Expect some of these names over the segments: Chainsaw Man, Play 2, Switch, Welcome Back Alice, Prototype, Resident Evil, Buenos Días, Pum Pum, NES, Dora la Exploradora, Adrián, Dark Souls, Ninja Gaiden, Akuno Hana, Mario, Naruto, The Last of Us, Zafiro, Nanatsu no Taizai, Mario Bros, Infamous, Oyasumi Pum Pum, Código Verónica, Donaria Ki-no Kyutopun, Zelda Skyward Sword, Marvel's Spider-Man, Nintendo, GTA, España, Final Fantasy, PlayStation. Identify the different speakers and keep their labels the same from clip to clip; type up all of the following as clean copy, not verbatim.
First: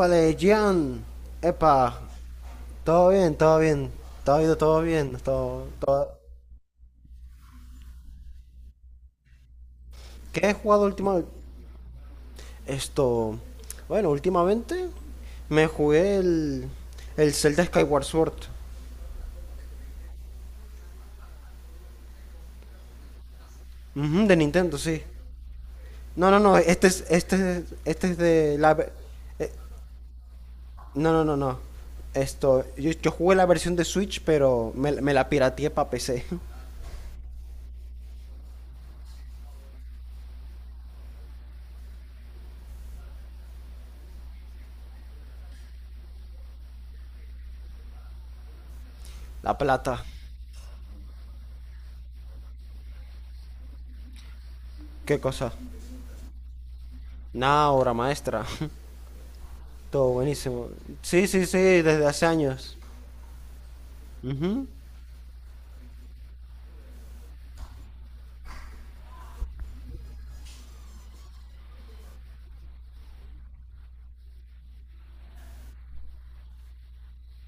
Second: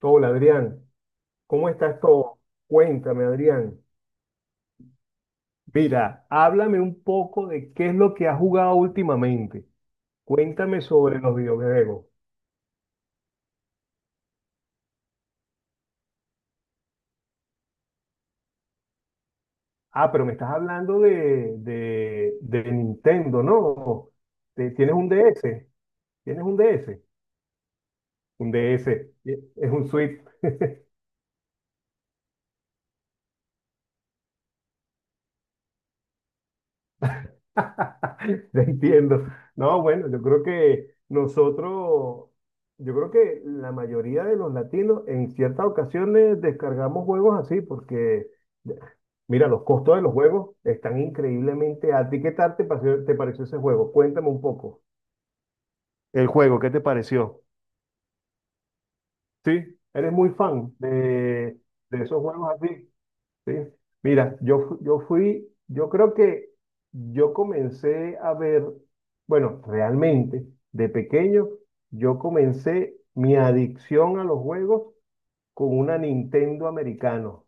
Speaker 1: Hola Adrián,
Speaker 2: Gian.
Speaker 1: ¿cómo estás
Speaker 2: Epa.
Speaker 1: todo?
Speaker 2: Todo
Speaker 1: Cuéntame
Speaker 2: bien, todo
Speaker 1: Adrián.
Speaker 2: bien. Todo ha ido todo bien.
Speaker 1: Mira, háblame un poco de qué es lo que has jugado últimamente.
Speaker 2: ¿Qué he
Speaker 1: Cuéntame
Speaker 2: jugado
Speaker 1: sobre
Speaker 2: últimamente?
Speaker 1: los videojuegos.
Speaker 2: Esto. Bueno, últimamente me jugué el. El Zelda Skyward Sword.
Speaker 1: Ah, pero me estás hablando de Nintendo, ¿no?
Speaker 2: Ujú, de Nintendo,
Speaker 1: ¿Tienes
Speaker 2: sí.
Speaker 1: un DS?
Speaker 2: No, no,
Speaker 1: ¿Tienes
Speaker 2: no.
Speaker 1: un DS?
Speaker 2: Este es
Speaker 1: Un
Speaker 2: de la. Ve-
Speaker 1: DS.
Speaker 2: eh,
Speaker 1: Es un Switch.
Speaker 2: no, no, no, no. Esto. Yo jugué la versión de Switch, pero me la pirateé para PC.
Speaker 1: Te entiendo. No, bueno, yo creo que nosotros, yo creo que la mayoría de los latinos en ciertas ocasiones descargamos juegos así porque, mira,
Speaker 2: La
Speaker 1: los costos de
Speaker 2: plata.
Speaker 1: los juegos están increíblemente altos. ¿Y qué tal te pareció ese juego? Cuéntame un poco.
Speaker 2: ¿Qué cosa?
Speaker 1: El juego, ¿qué te pareció?
Speaker 2: Nada, obra maestra.
Speaker 1: Sí,
Speaker 2: Todo
Speaker 1: eres muy
Speaker 2: buenísimo.
Speaker 1: fan
Speaker 2: Sí, sí, sí,
Speaker 1: de
Speaker 2: desde
Speaker 1: esos
Speaker 2: hace
Speaker 1: juegos
Speaker 2: años.
Speaker 1: así. Sí. Mira, yo,
Speaker 2: Ujú.
Speaker 1: yo fui, yo creo que yo comencé a ver, bueno, realmente, de pequeño, yo comencé mi adicción a los juegos con una Nintendo americano,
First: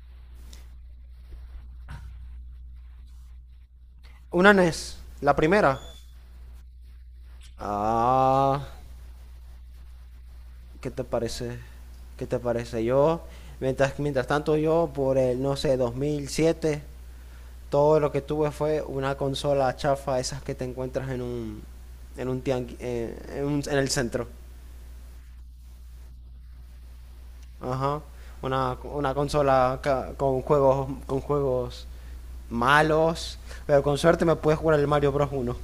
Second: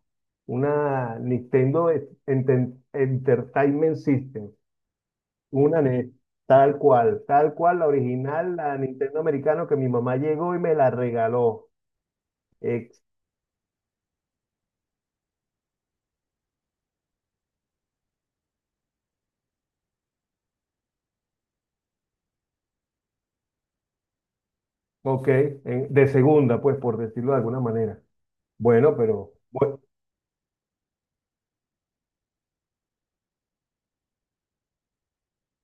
Speaker 1: una Nintendo Entertainment System,
Speaker 2: Una NES, la primera.
Speaker 1: una NES, tal cual, la original,
Speaker 2: Ah,
Speaker 1: la Nintendo americano que mi mamá llegó y me
Speaker 2: ¿qué
Speaker 1: la
Speaker 2: te parece?
Speaker 1: regaló,
Speaker 2: ¿Qué te parece?
Speaker 1: ex,
Speaker 2: Yo, mientras tanto yo, por el, no sé, 2007, todo lo que tuve fue una consola chafa, esas que te encuentras en un, en un en, en el centro.
Speaker 1: ok, de segunda, pues, por decirlo de alguna
Speaker 2: Ajá.
Speaker 1: manera.
Speaker 2: Una,
Speaker 1: Bueno,
Speaker 2: una
Speaker 1: pero
Speaker 2: consola
Speaker 1: bueno,
Speaker 2: con juegos malos, pero con suerte me puedes jugar el Mario Bros. 1.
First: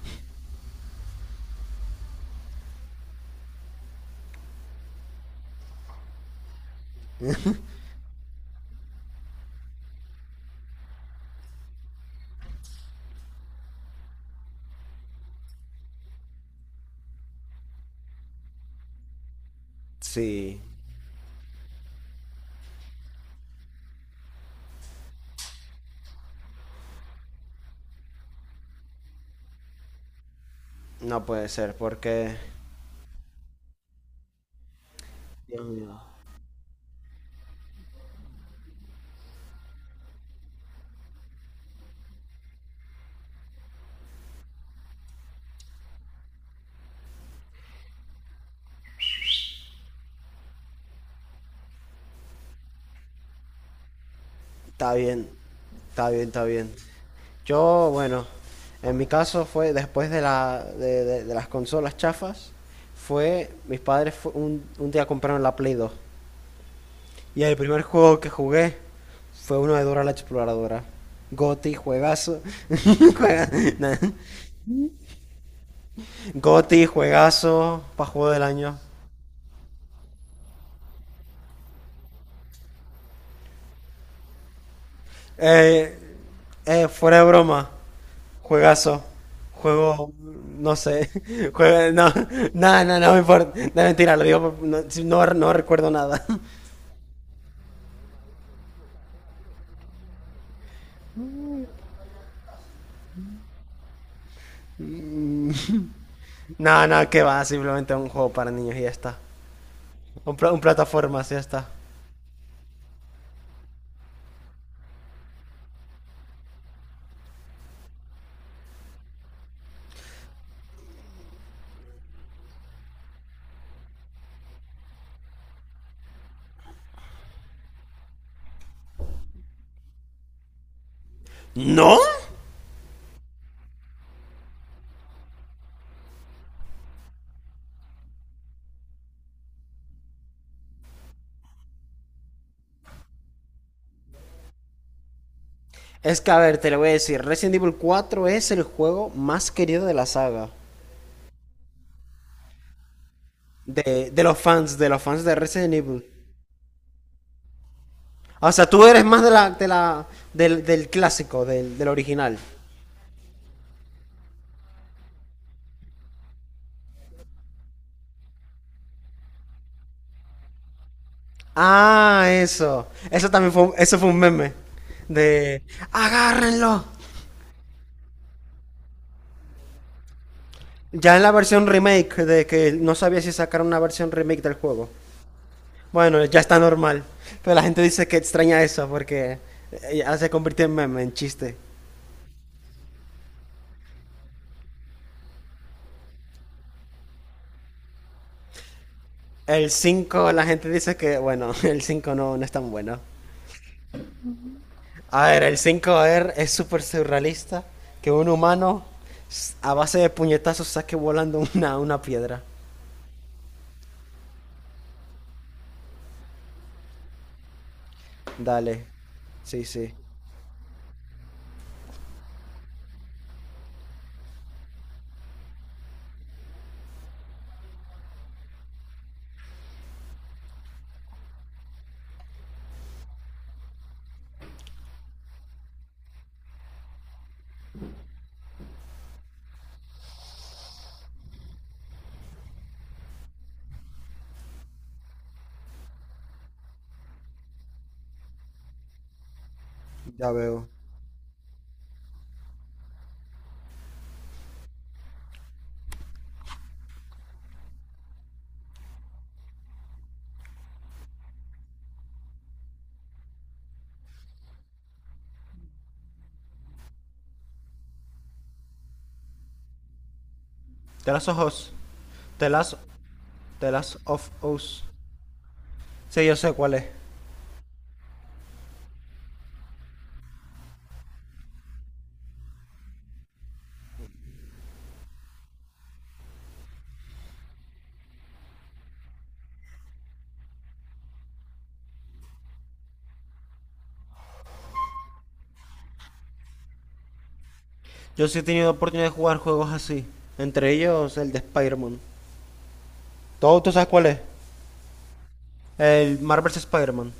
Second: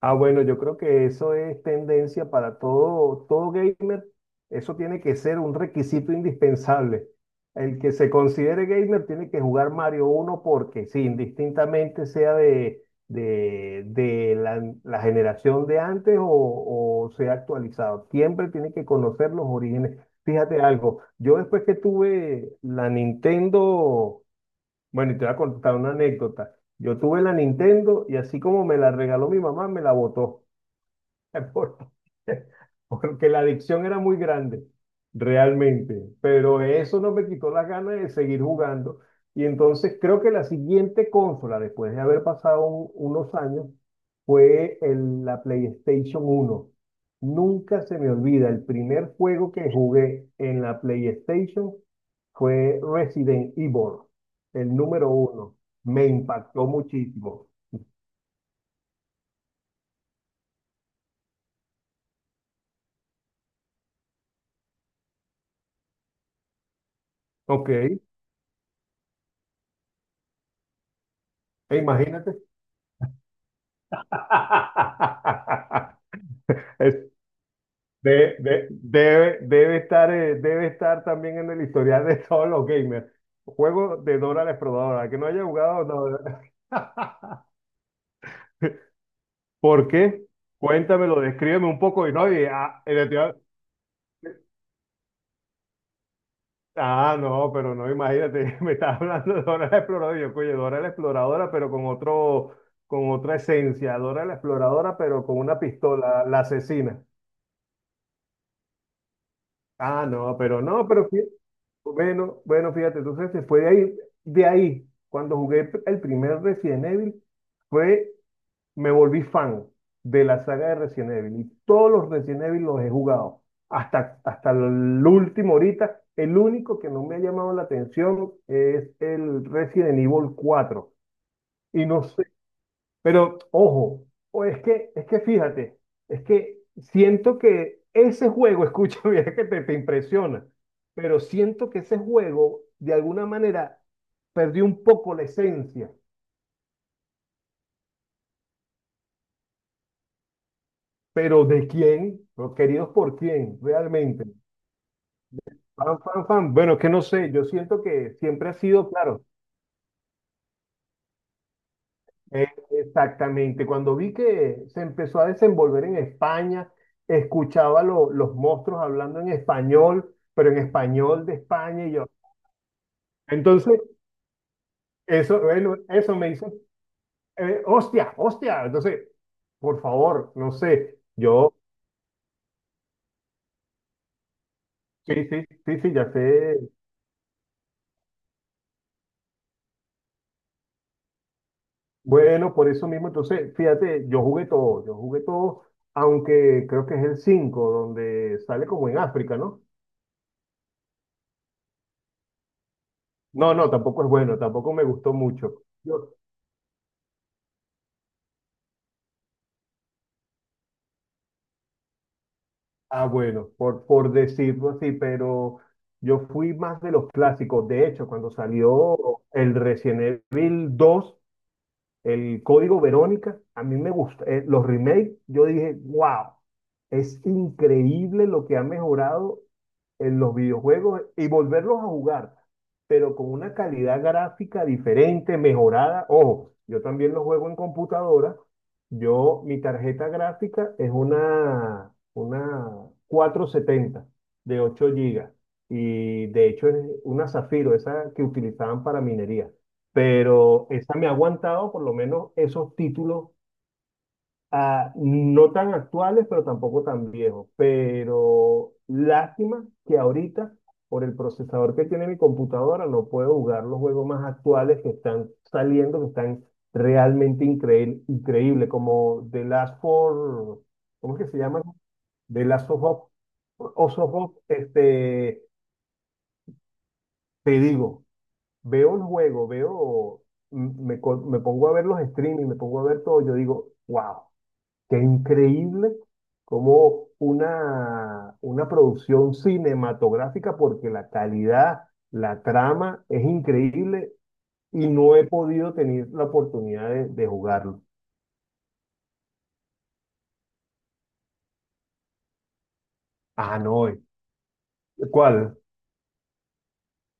Speaker 1: ah, bueno, yo creo que eso es tendencia para todo, todo gamer. Eso tiene que ser un requisito indispensable. El que se considere gamer tiene que jugar Mario uno porque sí, indistintamente sea de la, la generación de antes o sea actualizado. Siempre tiene que conocer los orígenes.
Speaker 2: Sí.
Speaker 1: Fíjate algo, yo después que tuve la Nintendo. Bueno, y te voy a contar una anécdota. Yo tuve la Nintendo y así como me la regaló mi mamá, me la botó.
Speaker 2: No puede ser,
Speaker 1: por-
Speaker 2: porque
Speaker 1: porque la adicción era muy grande,
Speaker 2: Dios mío.
Speaker 1: realmente. Pero eso no me quitó las ganas de seguir jugando. Y entonces creo que la siguiente consola, después de haber pasado unos años, fue la PlayStation uno. Nunca se me olvida, el primer juego que jugué en la PlayStation fue Resident Evil, el
Speaker 2: Está
Speaker 1: número
Speaker 2: bien,
Speaker 1: uno. Me
Speaker 2: está bien, está
Speaker 1: impactó
Speaker 2: bien.
Speaker 1: muchísimo.
Speaker 2: Yo, bueno, en mi caso fue después de, de las consolas chafas, fue, mis padres un día compraron la Play 2. Y el
Speaker 1: Ok,
Speaker 2: primer juego que jugué fue uno de Dora la Exploradora. Goti, juegazo.
Speaker 1: imagínate.
Speaker 2: Juega- na- Goti,
Speaker 1: Es-
Speaker 2: juegazo, para juego del año.
Speaker 1: Debe, debe estar también en el historial de todos los gamers. Juego de Dora la Exploradora. Que no haya jugado,
Speaker 2: Eh,
Speaker 1: no.
Speaker 2: fuera de broma, juegazo,
Speaker 1: ¿Por
Speaker 2: juego,
Speaker 1: qué?
Speaker 2: no sé,
Speaker 1: Cuéntamelo, descríbeme un
Speaker 2: no,
Speaker 1: poco. Y no, y, ah,
Speaker 2: no, no, no me importa, no mentira, lo digo, no, no, no recuerdo nada,
Speaker 1: ah, no, pero no, imagínate, me estás hablando de Dora la Exploradora. Y yo, coño, Dora la Exploradora, pero con otro, con otra esencia. Dora la Exploradora, pero con una pistola, la
Speaker 2: no,
Speaker 1: asesina.
Speaker 2: no, que va, simplemente un juego para niños y ya está,
Speaker 1: Ah,
Speaker 2: un,
Speaker 1: no,
Speaker 2: un
Speaker 1: pero no,
Speaker 2: plataformas y ya está.
Speaker 1: bueno, bueno, fíjate, entonces se fue de ahí, cuando jugué el primer Resident Evil, fue, me volví fan de la saga de Resident Evil y todos los Resident Evil los he jugado, hasta, hasta el último ahorita, el único que no me ha llamado la atención es el Resident Evil cuatro y
Speaker 2: ¿No?
Speaker 1: no sé, pero ojo, o es que fíjate, es que siento que ese juego, escucha, mira que te impresiona, pero siento que ese juego de alguna manera perdió un poco la esencia.
Speaker 2: Es que, a ver, te lo voy a decir, Resident Evil 4 es el juego más querido de la saga,
Speaker 1: Pero ¿de quién? Los queridos por quién,
Speaker 2: de
Speaker 1: realmente.
Speaker 2: los fans, de los fans de Resident
Speaker 1: Fan,
Speaker 2: Evil.
Speaker 1: fan, fan. Bueno, es que no sé, yo siento que siempre
Speaker 2: O
Speaker 1: ha
Speaker 2: sea, tú
Speaker 1: sido,
Speaker 2: eres más
Speaker 1: claro.
Speaker 2: de del, del clásico, del, del original.
Speaker 1: Exactamente, cuando vi que se empezó a desenvolver en España, escuchaba los monstruos hablando en español, pero en español de España y yo.
Speaker 2: Ah, eso. Eso también fue,
Speaker 1: Entonces,
Speaker 2: eso fue un meme.
Speaker 1: eso,
Speaker 2: De,
Speaker 1: bueno, eso me hizo,
Speaker 2: agárrenlo.
Speaker 1: hostia, hostia. Entonces, por favor, no sé,
Speaker 2: Ya en la
Speaker 1: yo,
Speaker 2: versión remake, de que no sabía si sacar una versión remake del juego.
Speaker 1: sí, sí, sí, sí, ya
Speaker 2: Bueno, ya está
Speaker 1: sé.
Speaker 2: normal. Pero la gente dice que extraña eso porque ya se convirtió en meme, en chiste.
Speaker 1: Bueno, por eso mismo, entonces, fíjate, yo jugué todo, aunque creo que es el 5 donde sale como en África, ¿no?
Speaker 2: El 5, la gente dice que, bueno, el 5 no, no es tan bueno.
Speaker 1: No, no, tampoco es bueno, tampoco me gustó
Speaker 2: A ver,
Speaker 1: mucho.
Speaker 2: el 5
Speaker 1: Yo,
Speaker 2: a es súper surrealista que un humano a base de puñetazos saque volando una piedra.
Speaker 1: ah, bueno, por decirlo así, pero yo fui más de los clásicos. De hecho, cuando
Speaker 2: Dale.
Speaker 1: salió el
Speaker 2: Sí, sí.
Speaker 1: Resident Evil dos, el Código Verónica, a mí me gusta. Los remakes, yo dije, wow, es increíble lo que ha mejorado en los videojuegos y volverlos a jugar, pero con una calidad gráfica diferente, mejorada. Ojo, yo también los juego en computadora. Yo, mi tarjeta gráfica es una 470 de 8 gigas y de hecho es una Zafiro, esa que utilizaban para minería,
Speaker 2: Ya
Speaker 1: pero
Speaker 2: veo.
Speaker 1: esa me ha aguantado por lo menos esos títulos, ah, no tan actuales, pero tampoco tan viejos. Pero lástima que ahorita, por el procesador que tiene mi computadora, no puedo jugar los juegos más actuales que están saliendo, que están realmente increíble, increíble, como The Last for,
Speaker 2: The
Speaker 1: ¿cómo es
Speaker 2: Last
Speaker 1: que
Speaker 2: of
Speaker 1: se llama?
Speaker 2: Us.
Speaker 1: The
Speaker 2: The
Speaker 1: Last
Speaker 2: Last,
Speaker 1: of Us,
Speaker 2: The Last
Speaker 1: Us of
Speaker 2: of
Speaker 1: Us,
Speaker 2: Us.
Speaker 1: este,
Speaker 2: Sí, yo sé cuál es.
Speaker 1: te digo. Veo el juego, veo, me pongo a ver los streaming, me pongo a ver todo, yo digo, wow, qué increíble, como una producción cinematográfica, porque la calidad, la trama es increíble y no he podido tener la oportunidad de jugarlo.
Speaker 2: Yo sí he tenido oportunidad de jugar juegos así. Entre ellos el de Spider-Man.
Speaker 1: Ah,
Speaker 2: ¿Todo tú
Speaker 1: no,
Speaker 2: sabes cuál es?
Speaker 1: ¿cuál?
Speaker 2: El Marvel's Spider-Man.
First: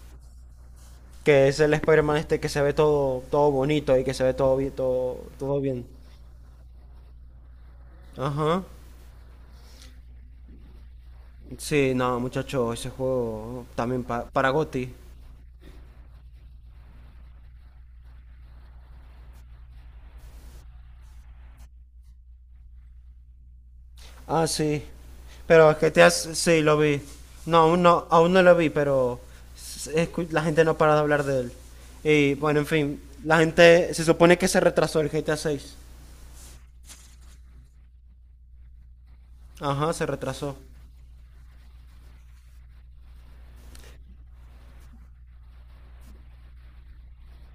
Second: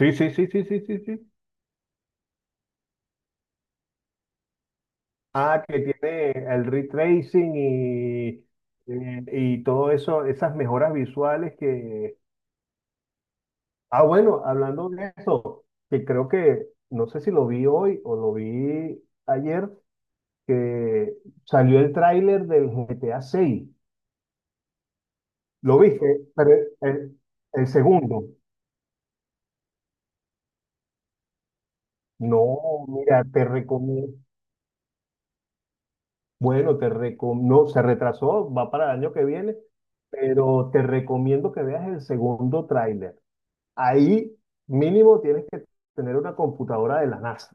Speaker 1: Sí, sí, sí, sí, sí, sí, sí.
Speaker 2: Que es el Spider-Man este que se ve todo, todo bonito y que se ve todo bien, todo, todo
Speaker 1: Ah, que
Speaker 2: bien.
Speaker 1: tiene el retracing
Speaker 2: Ajá.
Speaker 1: y todo eso, esas mejoras visuales
Speaker 2: Sí,
Speaker 1: que
Speaker 2: no, muchacho, ese juego
Speaker 1: ah,
Speaker 2: también
Speaker 1: bueno,
Speaker 2: para Gotti.
Speaker 1: hablando de eso, que creo que, no sé si lo vi hoy o lo vi ayer, que salió el tráiler del GTA 6.
Speaker 2: Ah, sí. Pero es
Speaker 1: ¿Lo
Speaker 2: que te has...
Speaker 1: viste? Pero
Speaker 2: Sí, lo vi.
Speaker 1: el,
Speaker 2: No,
Speaker 1: el
Speaker 2: aún no,
Speaker 1: segundo.
Speaker 2: aún no lo vi, pero la gente no para de hablar de él. Y
Speaker 1: No,
Speaker 2: bueno, en fin,
Speaker 1: mira,
Speaker 2: la
Speaker 1: te
Speaker 2: gente se
Speaker 1: recomiendo.
Speaker 2: supone que se retrasó el GTA 6.
Speaker 1: Bueno, te recomiendo. Se retrasó, va para el año que viene,
Speaker 2: Ajá, se retrasó.
Speaker 1: pero te recomiendo que veas el segundo tráiler. Ahí mínimo tienes que tener una computadora de la NASA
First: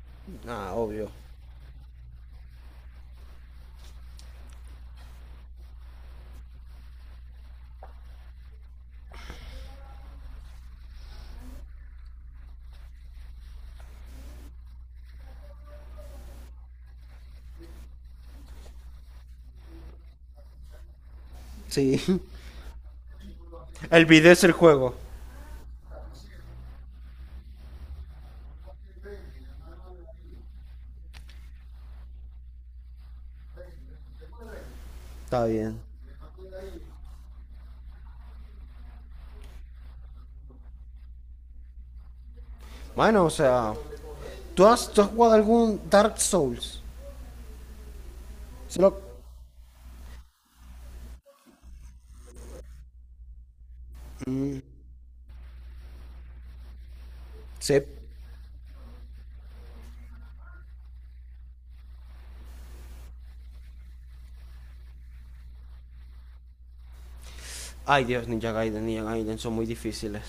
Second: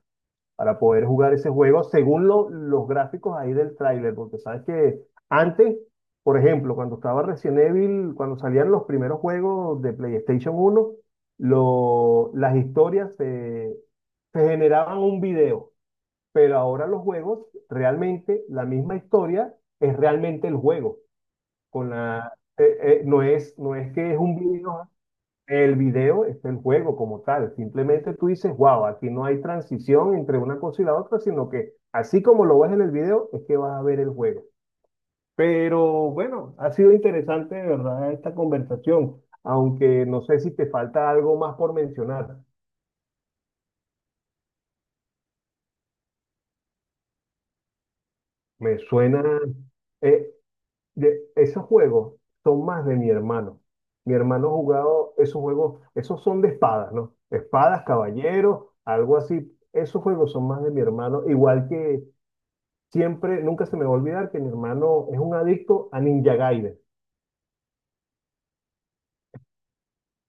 Speaker 2: Ah,
Speaker 1: para poder
Speaker 2: obvio.
Speaker 1: jugar ese juego según los gráficos ahí del tráiler, porque sabes que antes, por ejemplo, cuando estaba Resident Evil, cuando salían los primeros juegos de PlayStation uno, las historias se, se generaban un video, pero ahora los juegos, realmente la misma historia es realmente el juego, con
Speaker 2: Sí.
Speaker 1: la, no es, no es
Speaker 2: El
Speaker 1: que es
Speaker 2: video
Speaker 1: un
Speaker 2: es el
Speaker 1: video.
Speaker 2: juego.
Speaker 1: El video es el juego como tal. Simplemente tú dices, wow, aquí no hay transición entre una cosa y la otra, sino que así como lo ves en el video, es que vas a ver el juego.
Speaker 2: Está bien.
Speaker 1: Pero bueno, ha sido interesante, de verdad, esta conversación. Aunque no sé si te falta algo más por mencionar.
Speaker 2: Bueno, o sea, tú has jugado algún Dark Souls?
Speaker 1: Me
Speaker 2: Solo...
Speaker 1: suena, eh, esos juegos son más de mi hermano. Mi hermano ha jugado esos juegos, esos son de espadas, ¿no?
Speaker 2: Sí.
Speaker 1: Espadas, caballeros, algo así. Esos juegos son más de mi hermano, igual que siempre, nunca se me va a olvidar que mi hermano es un adicto a Ninja Gaiden.
Speaker 2: Ay, Dios, Ninja Gaiden son muy difíciles.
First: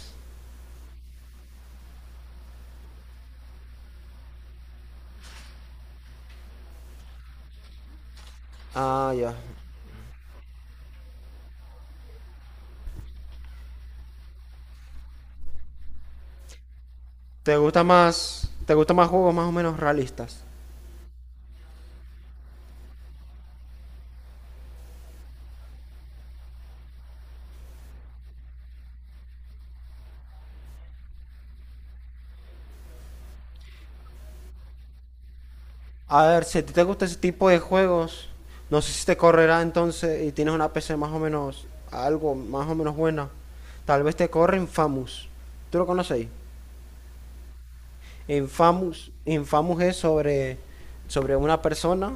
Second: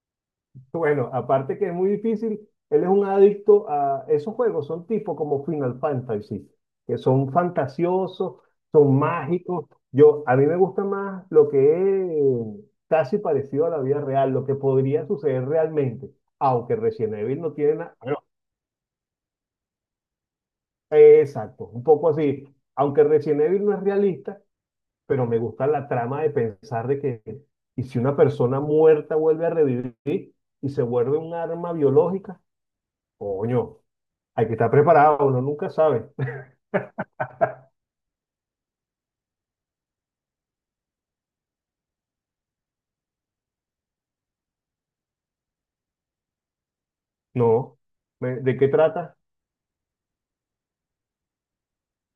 Speaker 1: Bueno, aparte que es muy difícil, él es un adicto a esos juegos, son tipo como Final Fantasy, que son fantasiosos, son
Speaker 2: Ah, ya.
Speaker 1: mágicos. Yo, a mí me gusta más lo que es casi parecido a la vida real, lo que podría suceder realmente, aunque Resident Evil no tiene nada. Bueno,
Speaker 2: Te gusta más juegos más o menos realistas?
Speaker 1: exacto, un poco así. Aunque Resident Evil no es realista, pero me gusta la trama de pensar de que, y si una persona muerta vuelve a revivir y se vuelve un arma biológica, coño, hay que estar preparado, uno nunca sabe.
Speaker 2: A ver, si a ti te gusta ese tipo de juegos, no sé si te correrá entonces y tienes una PC más o menos, algo más o menos buena. Tal vez te corre Infamous. ¿Tú lo conocéis?
Speaker 1: No, ¿de qué
Speaker 2: Infamous,
Speaker 1: trata?
Speaker 2: Infamous es sobre, sobre una persona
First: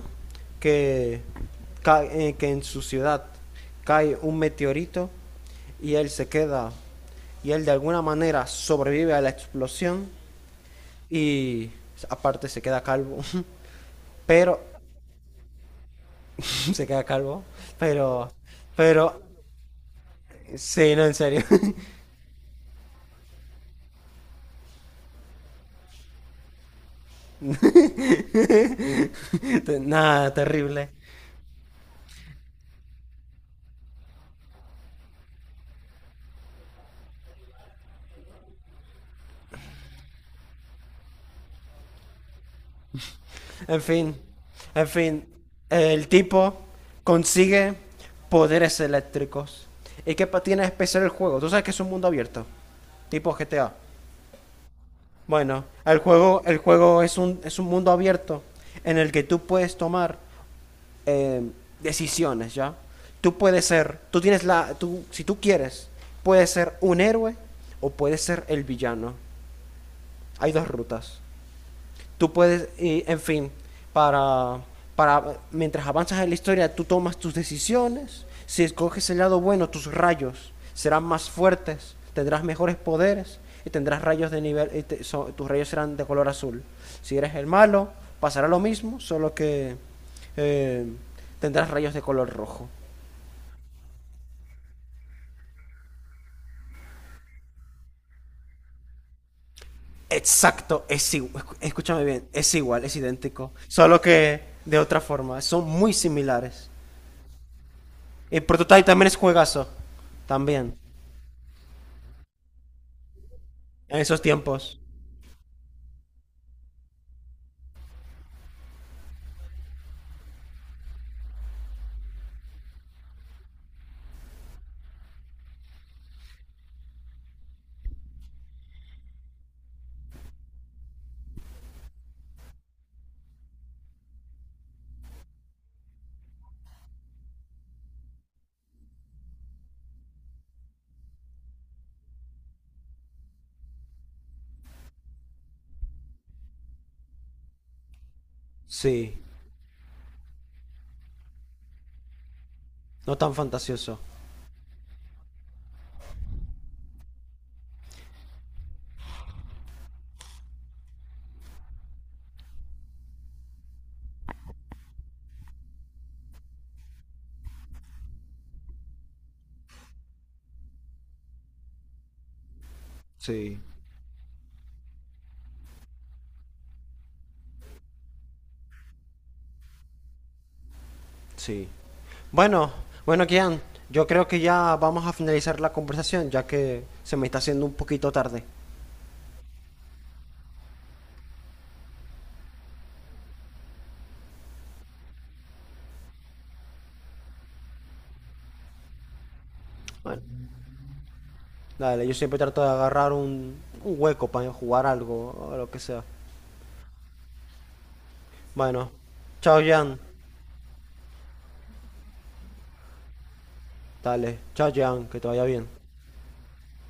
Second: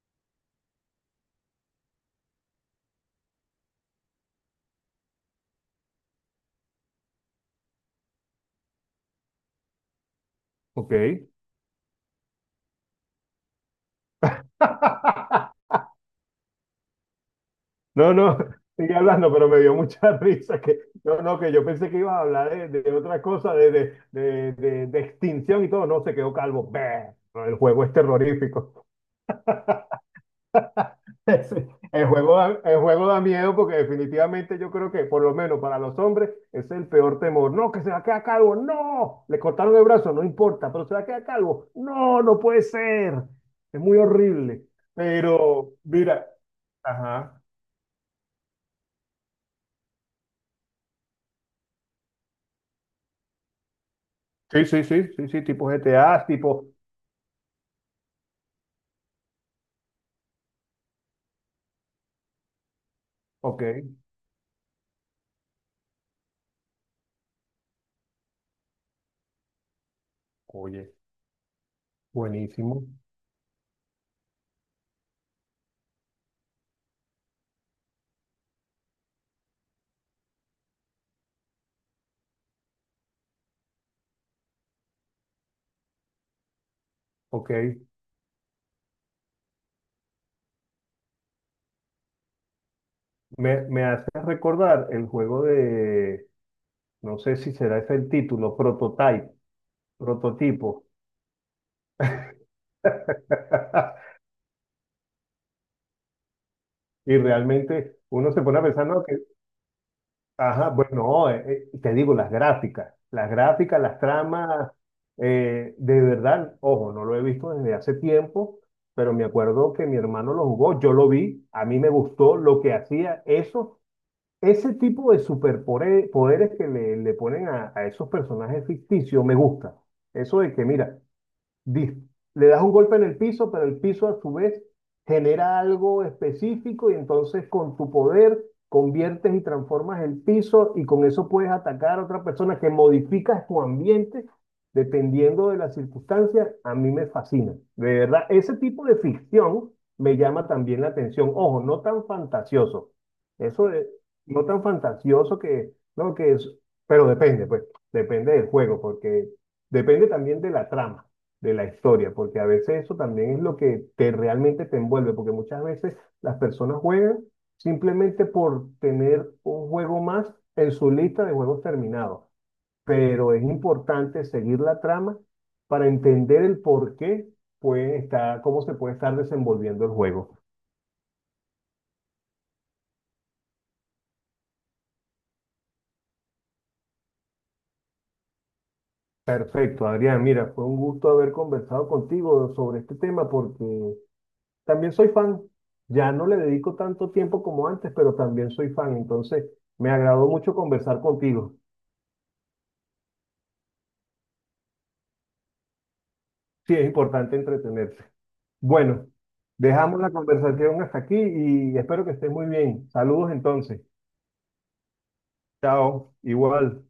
Speaker 2: que, que en su ciudad cae un meteorito y él se queda y él de alguna manera sobrevive a la explosión
Speaker 1: Ok.
Speaker 2: y aparte se queda calvo. Pero se queda calvo.
Speaker 1: No,
Speaker 2: Pero,
Speaker 1: no, sigue
Speaker 2: pero,
Speaker 1: hablando, pero me dio mucha risa que,
Speaker 2: sí, no, en
Speaker 1: no, no,
Speaker 2: serio.
Speaker 1: que yo pensé que ibas a hablar de otra cosa, de extinción y todo, no, se quedó calvo. Bah, el juego es terrorífico.
Speaker 2: Nada, terrible.
Speaker 1: Sí, el juego da, el juego da miedo porque definitivamente yo creo que por lo menos para los hombres es el peor temor. No, que se va a quedar calvo. No, le cortaron el brazo, no importa, pero se va a quedar calvo. No, no puede ser.
Speaker 2: En
Speaker 1: Es muy
Speaker 2: fin,
Speaker 1: horrible.
Speaker 2: en fin,
Speaker 1: Pero
Speaker 2: el
Speaker 1: mira,
Speaker 2: tipo
Speaker 1: ajá.
Speaker 2: consigue poderes eléctricos. ¿Y qué tiene de especial el juego? Tú sabes que es un mundo abierto, tipo GTA.
Speaker 1: Sí, sí, sí, sí, sí,
Speaker 2: Bueno,
Speaker 1: tipo GTA,
Speaker 2: el
Speaker 1: tipo,
Speaker 2: juego es un mundo abierto en el que tú puedes tomar eh, decisiones, ¿ya?
Speaker 1: ok,
Speaker 2: Tú tienes la, tú, si tú quieres, puedes ser un héroe o puedes ser el villano. Hay dos
Speaker 1: oye,
Speaker 2: rutas. Tú puedes,
Speaker 1: buenísimo.
Speaker 2: en fin, para, para mientras avanzas en la historia, tú tomas tus decisiones. Si escoges el lado bueno, tus rayos serán más fuertes, tendrás mejores poderes y tendrás rayos de nivel, y tus rayos serán de color azul. Si eres el
Speaker 1: Ok,
Speaker 2: malo, pasará lo mismo, solo que eh, tendrás rayos de color rojo.
Speaker 1: me hace recordar el juego de, no sé si será ese el título, Prototype, prototipo.
Speaker 2: Exacto, es igual, escúchame bien, es igual, es idéntico, solo que de otra forma, son muy similares.
Speaker 1: Y realmente uno
Speaker 2: Y
Speaker 1: se pone a
Speaker 2: Prototype
Speaker 1: pensar, no,
Speaker 2: también es
Speaker 1: que,
Speaker 2: juegazo.
Speaker 1: ajá,
Speaker 2: También.
Speaker 1: bueno, te digo, las gráficas, las gráficas,
Speaker 2: En
Speaker 1: las
Speaker 2: esos
Speaker 1: tramas,
Speaker 2: tiempos.
Speaker 1: de verdad, ojo, no lo he visto desde hace tiempo, pero me acuerdo que mi hermano lo jugó, yo lo vi, a mí me gustó lo que hacía eso, ese tipo de superpoderes que le ponen a esos personajes ficticios, me gusta. Eso de que, mira, dis- le das un golpe en el piso, pero el piso a su vez genera algo específico y entonces con tu poder conviertes y transformas el piso y con eso puedes atacar a otra persona, que modificas tu ambiente dependiendo de las circunstancias. A mí me fascina. De verdad, ese tipo de
Speaker 2: Sí.
Speaker 1: ficción me llama también la atención. Ojo, no tan fantasioso.
Speaker 2: No tan
Speaker 1: Eso es,
Speaker 2: fantasioso.
Speaker 1: no tan fantasioso que, no, que es, pero depende, pues, depende del juego, porque depende también de la trama de la historia, porque a veces eso también es lo que te realmente te envuelve, porque muchas veces las personas juegan simplemente por tener un juego más en su lista de juegos terminados, pero es
Speaker 2: Sí.
Speaker 1: importante seguir la trama para entender el por qué puede estar, cómo se puede estar desenvolviendo el juego.
Speaker 2: Sí. Bueno, bueno, Kian. Yo creo que ya vamos a finalizar la conversación, ya que se me está haciendo un poquito tarde.
Speaker 1: Perfecto, Adrián, mira, fue un gusto haber conversado contigo sobre este tema porque también soy fan. Ya no le dedico tanto tiempo como antes, pero también soy fan. Entonces, me
Speaker 2: Bueno,
Speaker 1: agradó mucho conversar contigo.
Speaker 2: dale, yo siempre trato de agarrar un hueco para jugar algo o lo que sea.
Speaker 1: Sí, es importante entretenerse.
Speaker 2: Bueno,
Speaker 1: Bueno,
Speaker 2: chao, Jan.
Speaker 1: dejamos la conversación hasta aquí y espero que estés muy bien. Saludos entonces.
Speaker 2: Dale, chao, Jan, que te vaya bien.
Speaker 1: Chao. Igual.